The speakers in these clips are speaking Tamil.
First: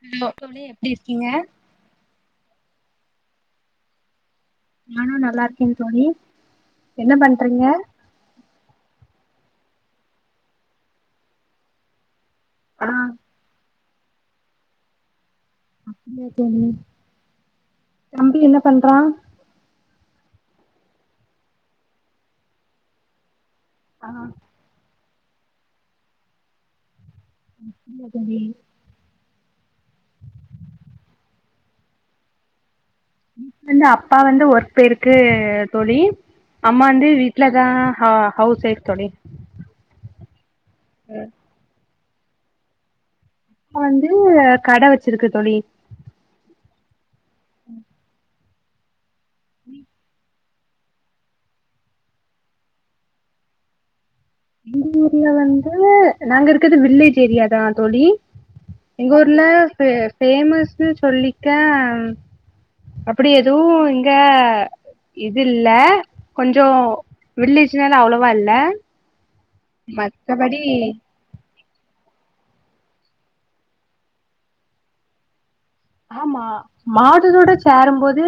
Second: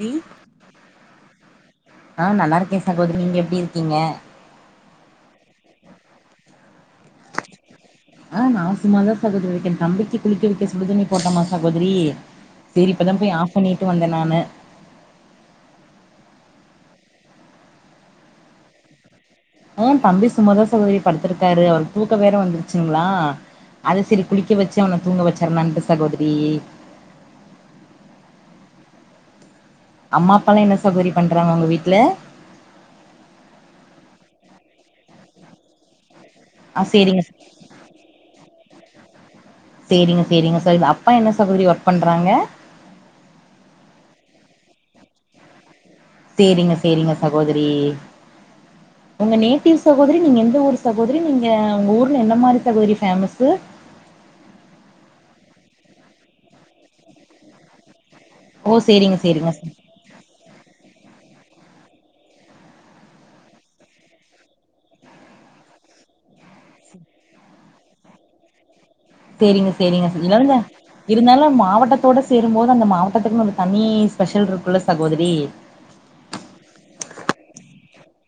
ரி ஹலோ தோழி எப்டி இருக்கீங்க அது நீங்க எப்டி இருக்கீங்க நானும் நல்லா இருக்க தோழி என்ன பண்றீங்க ஆ நா [unintelligible] தம்பிக்கு குளித்து வைக்க சுடுதண்ணி போட்டோமா சகோதரி ஆ சரி இப்ப தான் போய் ஆஃப் பண்ணி விட்டுட்டு வந்தே நானு அப்படியாே தம்பி என்ன பண்றான் ஹுய் தம்பி சுமதா சகோதரி படுத்திருக்காரு அவருக்கு தூக்க வேற வந்துருச்சுங்களா அதை ஆ சரி குளிக்க வச்சு அவனுக்கு தூங்கவச்சை எ அன்பு சகோதிரி [unintelligible] அம்மா அப்பல்லாம் என்ன சகோதரி பண்றாங்க வீட்ல [inaudible] வந்து அப்பா வந்து ஒர்க் போய்ருக்கு தோழி அம்மா ஆ வந்து சேரிங்க வீட்ல தா ஹ ஹவ்ஸ் ஒய்ஃப் தோழி சேரிங்க சேரிங்க [unintelligible] அப்பா என்ன [unintelligible] பண்றாங்க அப்பா வந்து கட வெச்சிருக்கு தோழி சேரிங்க சேரிங்க சகோதிரி உங்க நேட்டிவ் சகோதரி நீங்க எ ந்த ஊர் சகோதரி நீங்க உங்க ஊர்ல என்ன மாரி சகோதரி ஃபேமஸ்ஸு எங்க ஊர்ல வந்து நாங்க இருக்கறது வில்லேஜ் ஏரியா தா தோழி ஓ எங்க சேரிங்க ஊர்ல சேரிங்க ஃபு ஃபேமஸ் ஸு சொல்லிக்க அப்டி எதுவு இங்க இதில்ல கொஞ்ச வில்லேஜ்னால அவ்ளவா இல்ல சேரிங்க சேரிங்க இல்லந்த மத்தபடி இருந்தாலு மா வட்டத்தோட சேரும்போது அந்த மாவட்டத்துக்குனு ஒன்னு தனி ஸ்பெஷல்ருக்குல்ல சகோதரி ஆமா மாவட்டத்தோட சேரம்போது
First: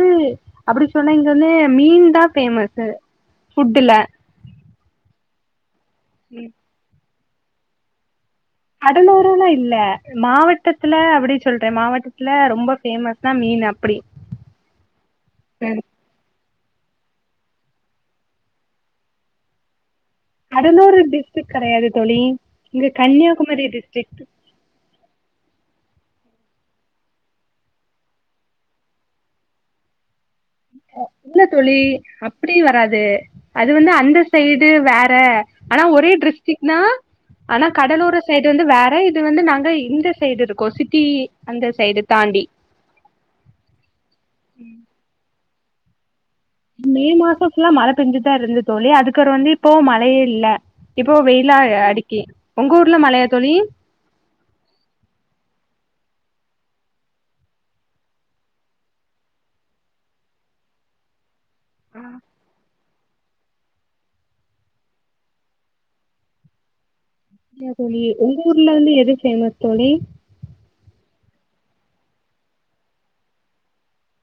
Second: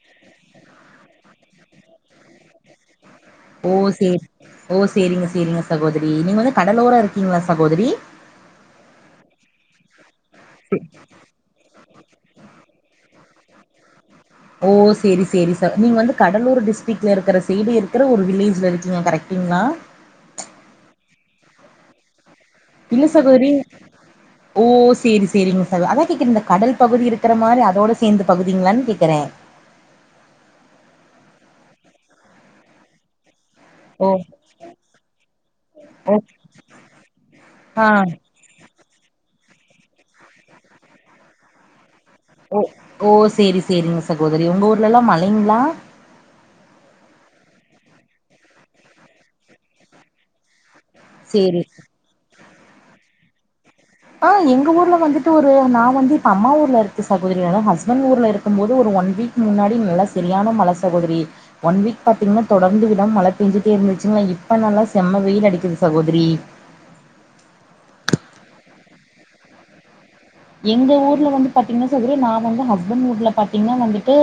அப்டி சொன்னா இங்க வந்து மீன் தா ஃபேமஸு ஓ ஃபுட்டுல சேரி ஓ சேரிங்க சேரிங்க சகோதரி நீங்க வந்து கடலோர கீங்களா சகோதரி கடலோரல்லா இல்ல மாவட்டத்துல அப்டி சொல்றே மாவட்டத்துல ரொம்ப ஃபேமஸ் னா மீன் அப்டி ஓ சேரி சேரி ச நீங்க வந்து கடலூரு டிஸ்டிக்ல ருக்கற சைடு இருக்கற ஒரு வில்லேஜ்ல இருக்கீங்க கரெக்ட்டுங்ளா கடலூரு டிஸ்டிக் கெடையாது தோழி இங்க இல்ல சகோதரி கன்னியாகுமரி டிஸ்ட்ரிக் ஓ சேரி சேரிங்க சகோ அதா [unintelligible] இந்த கடல் பகுதி இருக்கற மாரி அதோட சேந்த பகுதிங்ளானு கேக்கறே இல்ல இல்ல தோழி அப்டியு வராது அது வந்து ஓ அந்த சைடு வேற ஆனா ஒரே ஓ ட்ரிஸ்டிக் நா ஆனா ஆ கடலோர சைடு வந்து வே ற இது வந்து நாங்க இந்த சைடு இருக்கோ சிட்டி அந்த சைடு தாண்டி ஓ ஓ சேரி சேரிங்க சகோதரி உங்க ஊர்லல்லா மழைங்களா? மே மாசோ ஃபுல்லா மழ பேஞ்சுட் தா இருந்துத் தோழி அதுக்கற வந்து இப்போ மழயே இல்ல இப்போ வெயிலா சேரி அ அடிக்கி உங்க ஊர்ல மலையா தோழி ஆஹ் எங்க ஊர்ல வந்துட்டு ஒரு நா வந்து இப்ப அம்மா ஊர்ல இருக்க சகோதரி ஆனா ஹஸ்பண்ட் ஊர்ல இருக்கும் போது ஒரு ஒன் வீக் முன்னாடி நல்ல சரியான மல சகோதரி ஒன் ஆ வீக் பாத்தீங்கன்னா தொடர்ந்து வி டாம மழ பெஞ்சுட்டே இருந்துச்சிங்குலா இப்ப நல்லா செம்ம வெயில் அடிக்குது சகோதரி அப்டியா தோழி உங்க ஊர்ல வந்து எது பேமஸ் தோழி எங்க ஊர்ல வந்து பாத்தீங்கன்னா சகோதரி நா வந்து ஹஸ்பண்ட் ஊர்ல பாத்தீங்கன்னா வந்துட்டு,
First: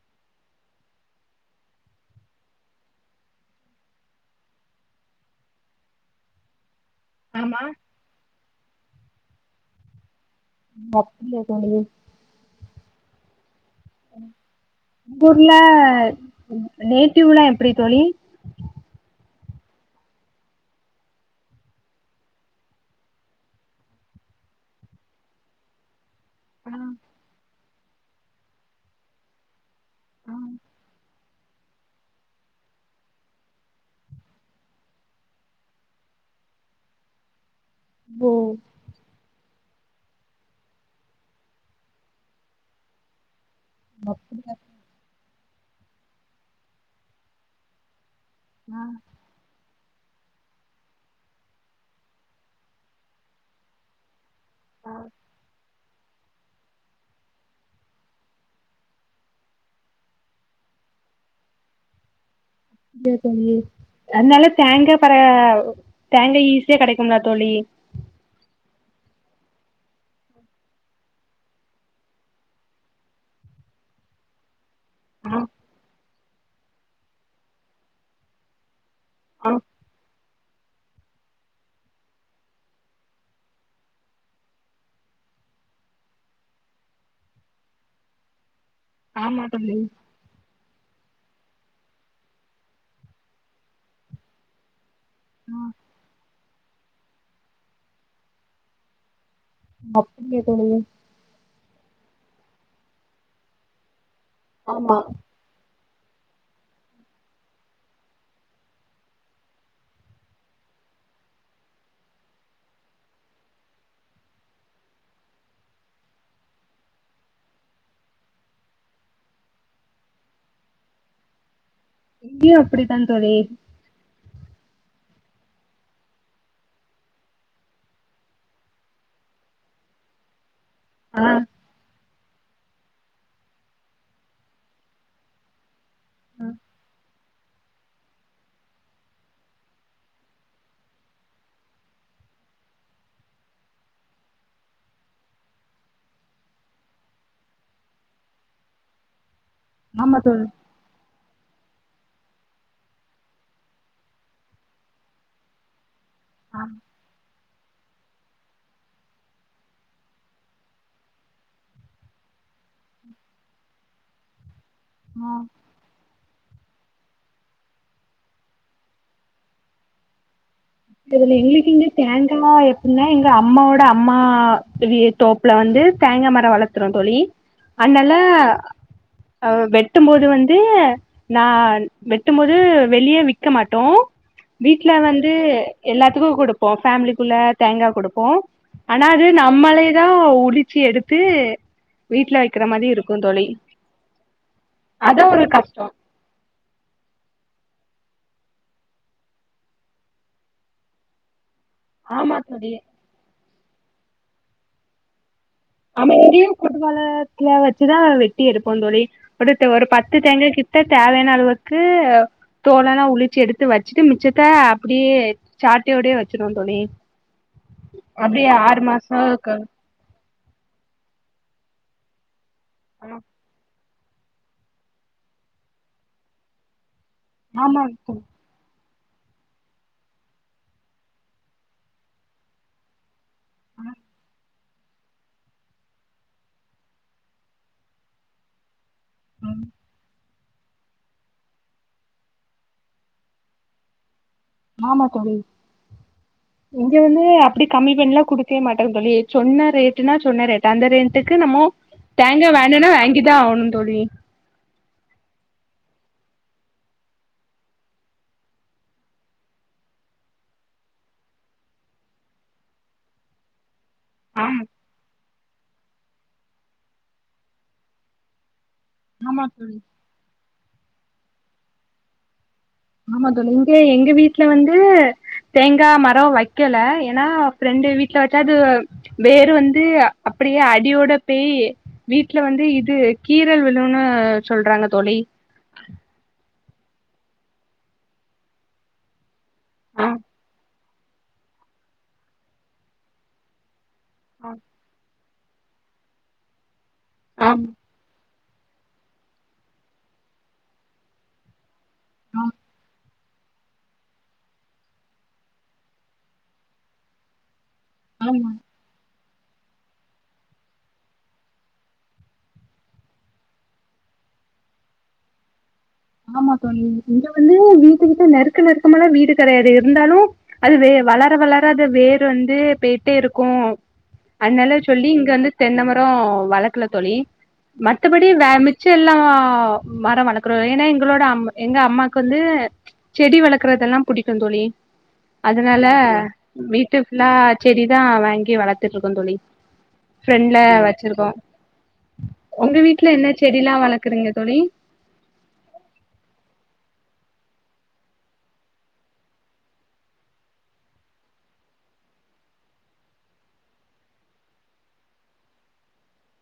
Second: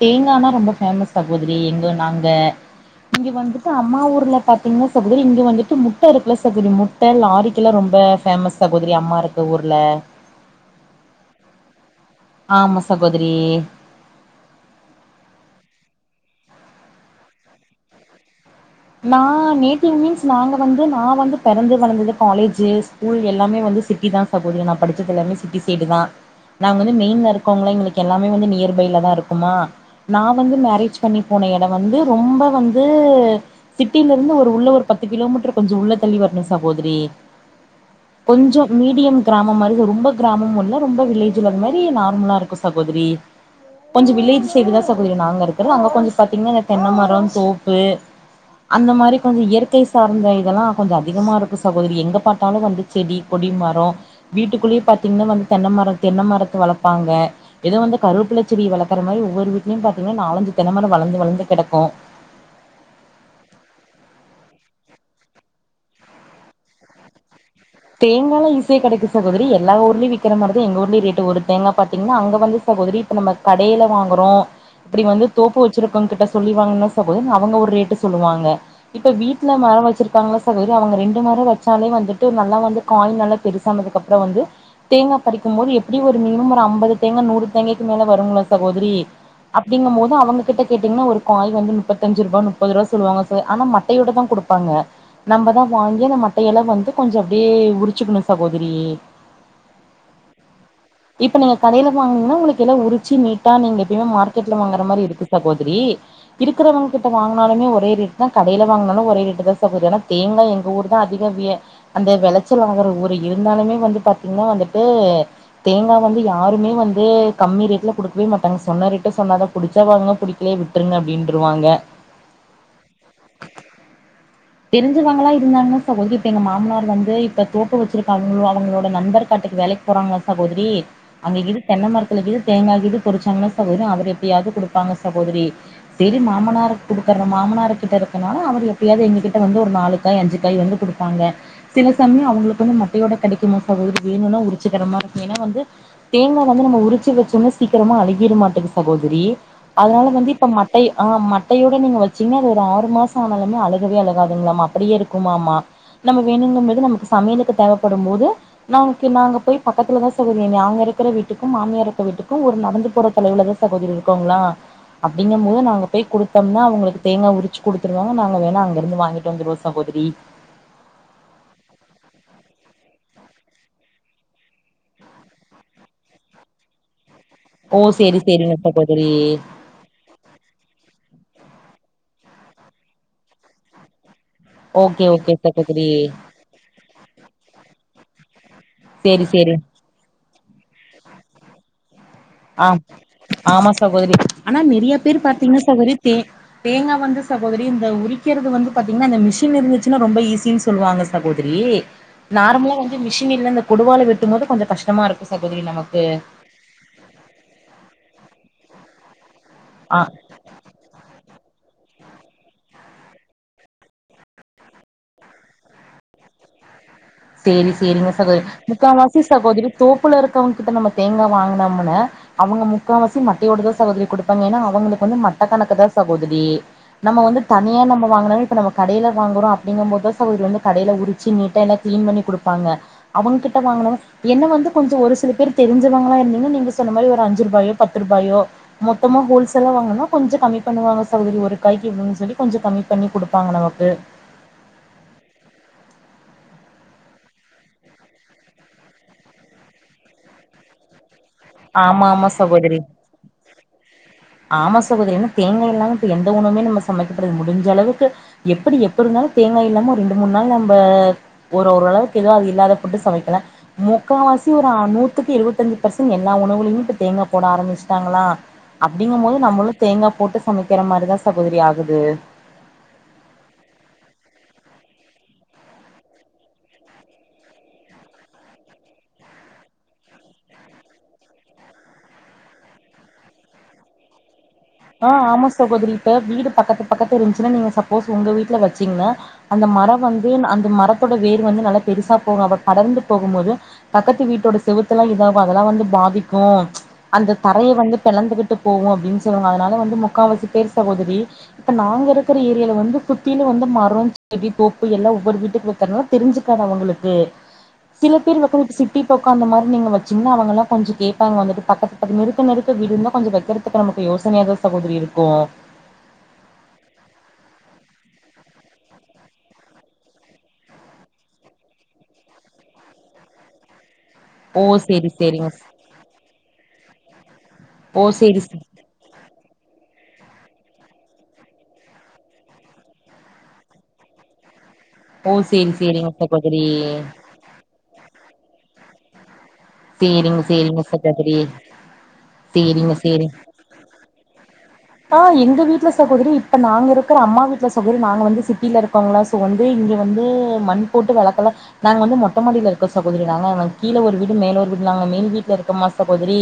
தேங்கானா ரொம்ப பேமஸ் சகோதரி எங்க நாங்க இங்க வந்துட்டு அம்மா ஊர்ல பாத்தீங்கன்னா சகோதரி இங்க வந்துட்டு முட்டை இருக்கல சகோதரி முட் ட்ட ஆமா லாரிக்கெல்லா ரொம்ப பேமஸ் சகோதரி அம்மா இருக்கு ஊர்ல [unintelligible] ஆமா சகோதிரி உங்க ஊர்ல நேட்டிவ்லா எப்டி தோழி நா நேட்டிவ் மீன்ஸ் நாங்க வந்து நா வந்து பெறந்து வளந்தது காலேஜு ஸ்கூல் எல்லாமே வந்து சிட்டி தான் சகோதரி நான் படிச்சது எல்லாமே சிட்டி சைடு தான் ஆ நாங்க வந்து மெயின்ல இருக் இருக்கோம்ல எங்ளுக்கு எல்லாமே வந்து நியர்பைல தான இருக்குமா நா ஆ வந்து மேரேஜ் பண்ணி போன இடம் வந்து ரொம்ப வந்து சிட்டில இருந்து ஒரு உள்ள ஒரு பத்து கிலோமீட்டர் கொஞ்சோ உள்ள தள்ளி வரணு சகோதரி கொஞ்சோ மீடியம் கிராமம் மாதிரி ரொம்ப கிராமமு இல்ல ரொம்ப வில்லேஜ்ம்ல மேறி நார்மலா இருக்கு சகோதரி கொஞ்சோ வில்லேஜ் சைடுதா சகோதரி நாங்க இருக் அன் இன்டெலிஜெம் தோப்பு அந்த மாரி கொஞ்சோ இயற்கை சார்ந்த இதெல்லாகொஞ்சோ அதிகமா இருக்கு சகோதரி எங்க பாத்தாலு வந்து கொடி ம ரோ வீட்டுக்குல்லே பாத்தீங்னா வந்து தென்ன மரம் தென்னமரத்த வளப்பாங்க எதோ வந்து கருவுப்ல செடி வளர்க்கற மாதிரி ஒவ்வொரு வீட்லயும் பாத்தீங்கன்னா நாலஞ்சு தென்ன மரம் வளந்து வளந்து கெடக்கும் டிங் அத்னால பற தேங்கா ஈஸியா கெடைக் [unintelligible] தோழி சியா கெடைக்கு சகோதரி யெல்லா ஊர்லயும் விக்கிற மாரிதா யெங்க ஊர்லய ரேட்டு. ஒரு தேங்கா பாத்தீங்ன்னா அங்க வந்து சகோதரி யிப்ப நம்ம கடைல வாங்குறோம் யிப்டி வந்து ஆ தோப்பு வச்சிருக்கவங்கிட்ட சொல்லிவாங்கன்ன சகோதரி அவங்க ஒரு ரேட்டு சொல்வாங்க யிப்ப வீட்ல ஆ மர வெச்சுருகவங்கலா வெறு அவங்க ரெண்டு மர வச்சாலே வந்துட்டு நல்லா வந்து காய் நல்லா பெரிசானஅப்ரோ வந்து தேங்கா பறிக்கும்போது எப்டியும் ஒரு மினிமம் ஒரு ஐம்பது தேங்கா நூறு தேங்காய்க்கு மேல வருங்களா சகோதரி ஆமா தோழி அப்டிங்கும் போது அவங்க கிட்ட கேட்டீங்கன்னா ஒரு காய் வந்து முப்பத்தஞ்சு ரூபா, முப்பது ரூபா சொல்வாங்க தோ ஆனா மட்டையோட தான் குடுப்பாங்க நம்பதான் வாங்கி ந்த ம அதயல்லா வந்து கொஞ்ச அப்டியே உரிச்சுக்கணு சகோதரி இப்ப நீங்க [unintelligible] கடையில வாங்னிங்கனா உங்களுக்கு எல்லா உரிச்சி நீட்டா நீங்க எப்பயுமே மா ர்க்கெட்ல வாங்குற ஆமா மாரி இருக்கு சகோதரி இருக்கறவங்க கிட்ட வாங்கினாலுமே ஒரே ரேட்தா கடையில வாங்னாலு ஒரே ரேட்டுதா சகோதிரி ஆனா தேங்காய் எங்க ஊர்தா அதிக விய அந்த வெளச்சல் ஆகிற ஊரு இருந்தாலுமே வந்து பாத்திங்னா வந்துட்டு தேங்கா வந்து யாருமே வந்து கம்மி ரேட்ல குடுக்கவே மாட்டாங்க சொன்ன ரேட்ட சொன்னதா புடிச்சா வாங்குங்க புடிக்கலயா விட்ருங்க அப்டின்ருவாங்க இங்கயு அப்டித்தான் தோழி க்கறவங்களா இருந்தாலுமே சகோதரி இப்ப எங்க மாமனார் வந்து இப்ப தோப்பு வெச்சிருக்காங்களோ அவங்களோட நண்பர் காட்டுக்கு வேலைக்கு போறாங்களா சகோதரி ஆ அங்க கீது தென்ன மரத்துல கீது தேங்க கீது பொறிச்சாங்னா சகோதரி அவர் எப்பயாவது குடுப்பாங்க சகோதரி செரி மாமனருக்கு குடுக்குற மாமனருக் கிட்ட இருக்கனால அவர் எப்பயாவுது எங்குகிட்ட வந்து ஒரு நாலு காய் அஞ்சு காய் வந்து குடுப்பாங்க சில சமய அவங்களுக்கு வந்து மட்டையோட கெடைக்குமா சகோதரி வேணுனா உரிச்சிக்கிற மார்ருக்கு ஏனா வந்து தேங்கா வந்து நம்ம உரிச்சி வச்சோன சீக்கிரமா அழுகிருமாட்ருக்கு சகோதரி அதனால ஆமா வந்து தோழி இப்ப மட்டை ஆ ம ட்டையோட நீங்க வெச்சிங்னா அது ஒரு ஆறு மாச ஆனாலுமே அழுகவே அழுகாதுங்ளாமா அப்டியே இருக்குமாமா நமக்கு ஆ வேணுங்கம்போது நமக்கு சமையலுக்கு தேவப்படும் போது நமக்கு நா அங்க போய் பக்கத்துலதா சகோதரி நாங்க இருக்கிற வீட்டுக்கும் மாமியார் இருக்கிற வீட்டுக்கு ஒரு நடந்து போற தொலைவுலதா சகோதரி இருக்கோங்ளா ஆ அப்டிங்கும் போது நா அங்க போய் குடுத் தம்னா அவங்களுக்கு தேங்கா உரிச்சு குடுத்துருவாங்க நாங்க வேணா அங்க இருந்து வாங்கிட்டு வந்துருவோ சகோதிரி எங்ளுக்கிங்க தேங்கா எப்புனா அம்மாவோட அம்மா வி தோப்புல வந்து தேங்கா மர வளத்துறோ தோழி ஓ அதனால சேரி சேரிங்க சகோதரி அ வெட்டும் போது வந்து நான் வெட்டும்போது வெளிய விக்க மாட்டோ வீட்ல ஓகே வந்து ஓகே சகோதரி எல்லாத்துக்கு குடுப்போ ஃபேமிலிக்குள்ள தேங்கா குடுப்போ ஆனா அது சேரி சேரி நம்மளேதா உளி ச்சி எடுத்து வீட்ல வைக்கிற ஆம் மாரி இருக்கும் தோழி ஆமா சகோதிரி ஆனா நெறையா பேர் அதான் ஒரு பாத்திங்னா சகோதிரி தே தேங்கா வந்து சகோதிரி இந்த உரிக்கிறது வந்து பாத்திங்னா இந்த மிஷின் இருந்துச்சுனா ரொம்ப ஈசினு சொல்லுவாங்க சகோ திரி ஆமா தோழி நார்மலா வந்து மிஷின் இல்ல கொடுவாள வெட்டும்போது கொஞ்ச கஷ்டமா இருக்கு சகோதரி நமக்கு ஆமா இங்கயு கொடுவாள வெச்சுதா வெட்டி எடுப்போ தோழி ஒரு ஆ பத்து தேங்கா கிட்ட தேவையான அளவு க்கு தோலெல்லா உளிச்சு எடுத்து வச்சுட்டு மிச்சத்த அப்டியே சாக்கயேடயே வெச்சிருவோ தோழி சேரி சேரிங்க சகோதரி முக்காவசி சகோதரி தோப்புல இரு இருக்கவங்கிட்ட நம்ம தேங்கா வாங்குனோம்னா அவுங்க முக்காவாசி மட்டையோட தா சகோதரி குடுப்பாங்க ஏன்னா அவுங்களுக்கு வந்து மட்ட கணக்குதா சகோதரி நம்ம வந்து தனியா ஆமா நம்ம வாங்கனாலும் இப்ப நமக் கடையில வாங்குறோ அப்டிங்கபோதுதா சகோதரி வந்து கடையில உரிச்சி நீட்டா எனக்கு க்ளீன் பண்ணி குடுப்பாங்க அவுங்கிட்ட வாங்குனாவே என்ன வந்து கொஞ்சோ ஒரு சில பேர் தெரிஞ்சவங்களா இருந்தீங்கனா நீங்க சொன்ன மாரி ஒரு அஞ்சுரூபாயோ பத்துரூபாயோ மொத்தமா ஹோல்சேலா வாங்கனா கொஞ்சோ கம்மி பண்ணுவாங்க சகோதரி ஒரு காய்கு இவ்ளோனு சொல்லி சொல்லி கொஞ்சோ கம்மி பண்ணி குடுப்பாங்க நமக்கு மாமா தோழி இங்க வந்து அப்டி கம்மி பண்ணிலா குடுக்கயே மாட்டாங்க தோழி சொன்ன ரேட்டுனா சொன்ன ரேட் அந்த ரே ட்டுக்கு நம்மோ ஆமா ஆமா தேங்க சகோதரி வேணுனா வாங்கிதா ஆவணும் தோழி சகோதிரி ஏன்னா தேங்கா இல்லாம இப்ப எந்த உணவுமே சமைக்கப்படுது முடிஞ்ச அளவுக்கு எப்படி எப்பருந்தாலும் தேங்காய் இல்லாம ரெண்டு மூணு நாள் நம்ப ஒரு ஓரளவுக்கு ஏதோ அது இல்லாத ஃபுட்டு சமைக்கலா முக்காவாசி ஆமா ஒரு நூத்துக்கு இருவத்தி ஐஞ்சி ஃபர்சன் எல்லா உணவுலையும் இப்ப தேங்கா போட ஆரம்பிச்டாங்களா அப்டிங்கும் போது ஆமா தோழி நம்மளும் தேங்கா போட்டு சமைக்கிற மாரிதா சகோதரி ஆகுது ஆமா தோழி இங்கயே எங்க வீட்டுல வந்து தேங்கா மரோ வக்கல ஏன்னா ஃப்ரெண்டு வீட்ல வெச்சா அது வேறு வந்து அப்படியே அடியோட பேய் வீட்டுல வந்து இது கீரல் விழுன்னு சொல்றாங்க தோழி ஆஹ் ஆமா சகோதிரி இப்ப வீடு பக்கத்து பக்கத்து இருந்துச்சுன்னா நீங்க சப்போஸ் உங்க வீட்டுல வச்சீங்கன்னா அந்த மரம் ஆ வந்து அந்த மரத்தோட வேர் வந்து நல்லா பெருசா போகும் அப்ப படர்ந்து போகும் போது பக்கத்து ஆ வீட்டோட செவத்துல்லா இதாவ் அதெல்லா வந்து பாதிக்கோ ப்ச் அந்த ஆம் தரைய வந்து பெளந்துகிட் போகு அப்புடின் சொல்லுனாங்க அதுனால வந்து முக்கா வாசி பேர் சகோதரி இப்ப நாங்க இருக்கற ஆ, ஏரியல வந்து சுத்தியில வந்து மர செடி தோப்பு எல்லா ஒவ்வொரு வீட்டுக்கு வெச்சாளு தெரிஞ்சுக்காது அவுங்களுக்கு சில பேர் மக்களுக்கு சிட்டி ந்த உக்காந்த மாரி நீங்க வெச்சிங்ன்ன அவுங்கல்லா கொஞ்சோ கோப்பாங்க வந்துட்டு பக்கத்து பக்கத் நெருக்க நெருக்க வீடு இருந்த கொஞ்சோ வெக்கறதுக்கு நமக்கு யோச யோசனையா தா சகோதரி இருக்கோ ஆமா தோழி இங்க வந்து வீட்டுகிட்ட நெருக்க நெருக்கமலா வீடு கெடையாது இருந்தாலு அது வே வளர வளர அது வேரு வந்து போயிட்டே இருக்கோ ஓ அதனால சேரி சொல்லி இங்க சேரிங்க வந்து ஸ் தென்ன மர வள வெக்கல தோழி ஓ மத்தபடி சேரி வே ஸ் மிச்ச எல்லா மர வளக்குறோ ஏன்னா எங்களோட அம் எங்க அம்மாக்கு வந்து செடி வளர்க்குறதெல்லா புடிக்கு தோழி ஓ சேரி அதனால சேரிங்க சகோதரி வீட்டு ஃபுல்லா செடிதா வாங்கி வளர்த் [unintelligible] தோழி சேரிங்க ஃப்ரன்ட்ல சேரிங்க வச்சிருக்கோ சகோதரி உங்க சேரிங்க வீட்டுல சேரி என்ன செடில்லா வளக்குறீங்க தோழி ஆ எங்க வீட்டுல சகோதரி இப்ப நாங்க இருக்கிற அம்மா வீட்டு்ல சகோதரி நாங்க வந்து சிட்டில இருக்கோங்களா ஸோ வந்து இங்க வந்து மண் போட்டு வளக்கல நாங்க வந்து மொட்ட மாடியில இருக்கோ சகோதரி நாங்க கீழே ஒரு வீடு மேல ஒரு வீடு நாங்க மேல் வீட்டுல இருக்கோமா சகோதரி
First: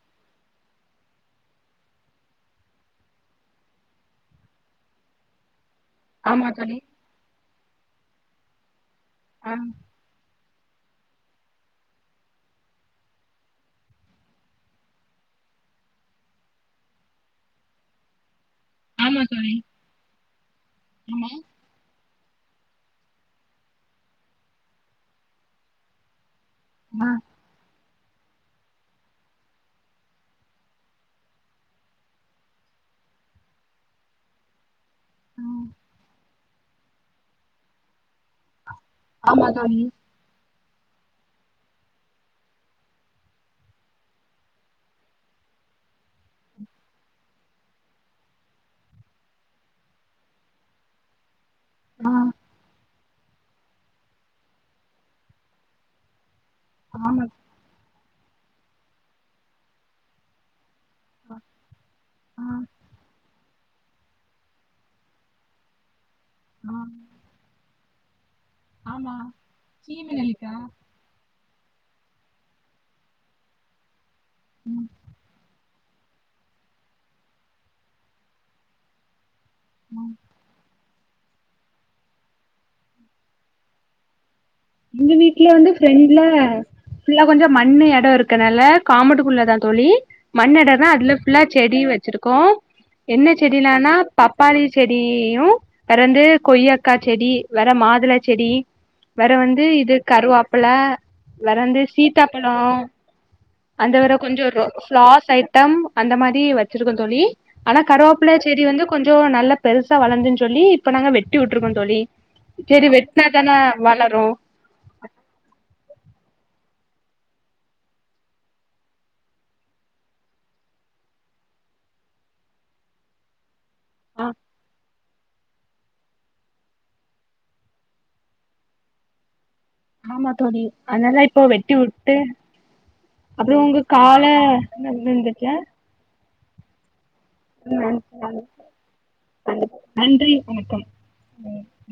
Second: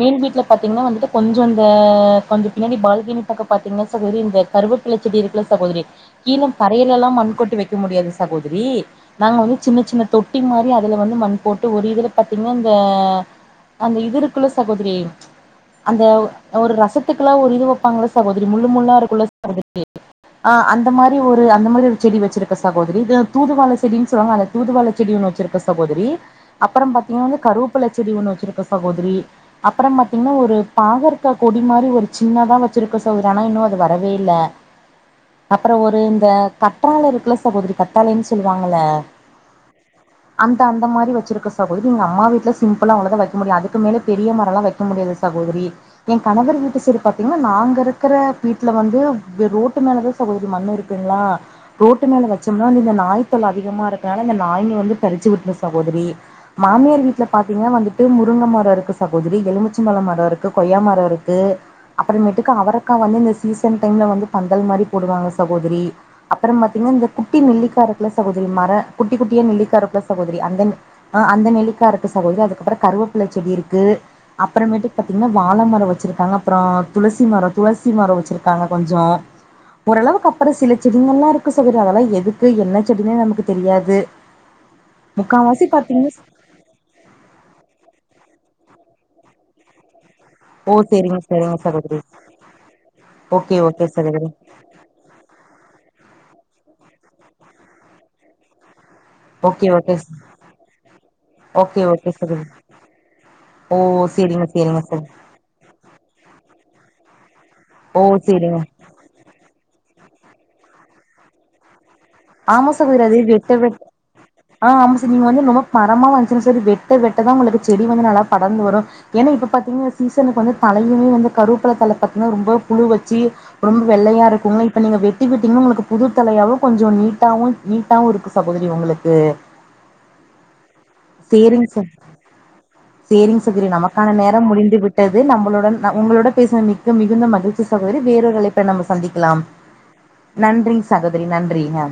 மேல் வீட்ல பாத்தீங்கன்னா வந்துட்டு கொஞ்சோ அந்த கொஞ்சோ பின்னடி பால்கனி பக்க பாத்திங்கன்னா சகோதரி இந்த கருவப்புல செடி இருக்குல சகோதரி ஆமா கீழும் தோழி தரையில்லால மண் கொட்டி வை முடியாது சகோதரி நாங்க ஆ வந்து சின்ன சின்ன தொட் டி மாரி அதுல வந்து மண் போட்டு ஒரு இதுல பாத்தீங்கன்னா இந்த அந்த இது இருக்குல சகோதரி அந்த ஒரு ரசத்துக் துல்ல ஒரு இது வப்பாங்கள சகோதரி இது முள்ளு முள்ளா ஆமா இருக்குல தோழி சகோதரி ஆ அந்த மாரி ஆமா ஒரு அந்த மாரி ஒரு செடி வச்சிருக்க சகோதரி இது தூதுவாள செடின்னு சொல்லுவாங்கள அந்த தூதுவாள செடி ஒன்னு வச்சிருக்கோ சகோதரி அப்ற ஆ பாத்தீங்கன்னா வந்து கருவப் வேப்பல செடி ஒன்னு வச்சிருக்கோ சகோதரி அப்ற பாத்தீங்கன்னா ஒரு பாகற்கா கொடி மாரி ஒரு சின்னதா வச்சிருக்கோ சகோதரி ஆனா இன்னு அது வரவே இல்ல அப்ற ஒரு இந்த கற்றால இருக்குல சகோதரி கத்தாலைன்னு சொல்லுவாங்க ஆமா தோழி அந்த மாரி வச்சிருக்கோ சகோதரி எங்க அம்மா வீட்ல சிம்பிள்லா அவ்ளோதா வைக்க முடியு அதுக்கு மேலே பெரிய மரலா வைக்க முடியாது சகோதரி எ கணவர் வீட்டு சிறு பாத்தீங்கன்னா நாங்க இருக்கிற வீட்டுல வந்து ரோட்டு மேலதா சகோதரி மண்ணு இருக்குங்களா ரோட்டு மேல வச்சோம்னா நீங்க நா நாய் தொல்ல அதிகமாக இருக்கிறதுனால இந்த நாய்ங்க வந்து பறிச்சிவிட்டுரு சகோதரி மாமியார் ஆமா வீட்டுல பாத்தீங்கன்னா வந்துட்டு இப்பையு முருங்க மரோ இருக்கு சகோதரி எலுமிச்ச பழ மரோ இருக்கு கொய்யா மரோ இருக்கு நட்டுக்கு அவரக்கா வந்து சீசன் டைம்ல வந்து பந்தல் மாரி போடுவாங்க சகோதரி அப்பற பாத்தீங்கன்னா இந்த குட்டி நெல்லிக்கா இருக் சகோதரி மர குட்டி குட்டியா நெல்லிக்கா இருக்குல சகோதரி அந்த நெ ஆ அந்த நெல் லிக்கா இருக்குது சகோதரி அதுக்கப்றோ கருவேப்பிலச் செடி இருக்கு அப்புறமேட்டுக் பாத்திங்கனா வாழ மரொ வச் ச்சிருக்காங்க அப்றோ துளசி மரொ துளசி மரொ வச்சிருக்காங்க கொஞ்சொ ஓரளவுக்கப்ற சிலித் செடிங்கல்லா இருக்கு சொவரு அதெல்லா எதுக்கு என்ன செடின்னே நமக்கு தெரியாது எங்க வீட்ல முக்காவாசி வந்து பாத்தீங்கன்னா ஃபிரண்ட்ல ஃபுல்லா கொஞ்சொ மண்ணு எடொ இருக்கனால் ல காமட்டுக்குள்ள தா தோழி ஓ மண்ணெடொந்தா அதுல சரிங்க ஃபுல்லா சரிங்க செடி சகோதரி வச்சிருக்கோ என்ன ஓகே ஓகே செடிலான்னா சகோதரி பப்பாளி செடீயு பெரண்டு கொய்யாக்கா செடி வேற மாதுள செடி தூ ஓகே இது ஓகே கருவாப்புல வெறந்து ஓகே ஓகே சகோதரி சீதாப்பழொ ஓ அந்த வர கொஞ்சொ சரிங்க சரிங்க சகோ ஃபிளாஷ் ஐட்டம் அந்த மாரி வச் சிருக்கோ தோழி ஆனா ஓ கருவாப்புல சேரிங்க செடி வந்து கொஞ்சொ நல்ல பெருஸ் சா வளந்துன் சொல்லி இப்ப நாங்க வெட்டி விட்ருக்கோ தோழி செரி வெட்னா தானே வளரு ஆஹ் ஆமாச நீங்க வந்து நொம்மோ மரமா வந்ச்சுனு சொல்லி வெட்ட வெட்டதா உங்களுக்கு செடி வந்து நல்லா படர்ந்து வரு ஏன்னா இப்ப பாத்திங்னா சீசனுக்கு வந்து தழையுமே வந்து கறிவப்ல தழ பாத்திங்னா ரொம்ப புழு வச்சி ரொம்ப ஆ வெள்ளையாருக்குங்க இப்ப நீங்க வெட் டிவிட்டிங்க உங்களுக்கு புது தழையாவு கொஞ்சொ நீட் ட்டாவு நீட்டாவு இருக்கு சகோதரி உங்களுக்கு ஆமா தோழி அதனால இப்போ சேரிங் வெட்டி ச விட்டு சேரிங் அப்புறோ சகிரி உங்க நமக்கான கால நேரோ முடிந்து விட்டது நம்மளுடன் ந உங்களுடன் பேச மிக்க மிக் மிகுந்த மகிழ்ச்சி சகோதரி வேறொரு அழைப்ப நம்ம சந்திக்லாம் நன்றி சகோதரி நன்றிக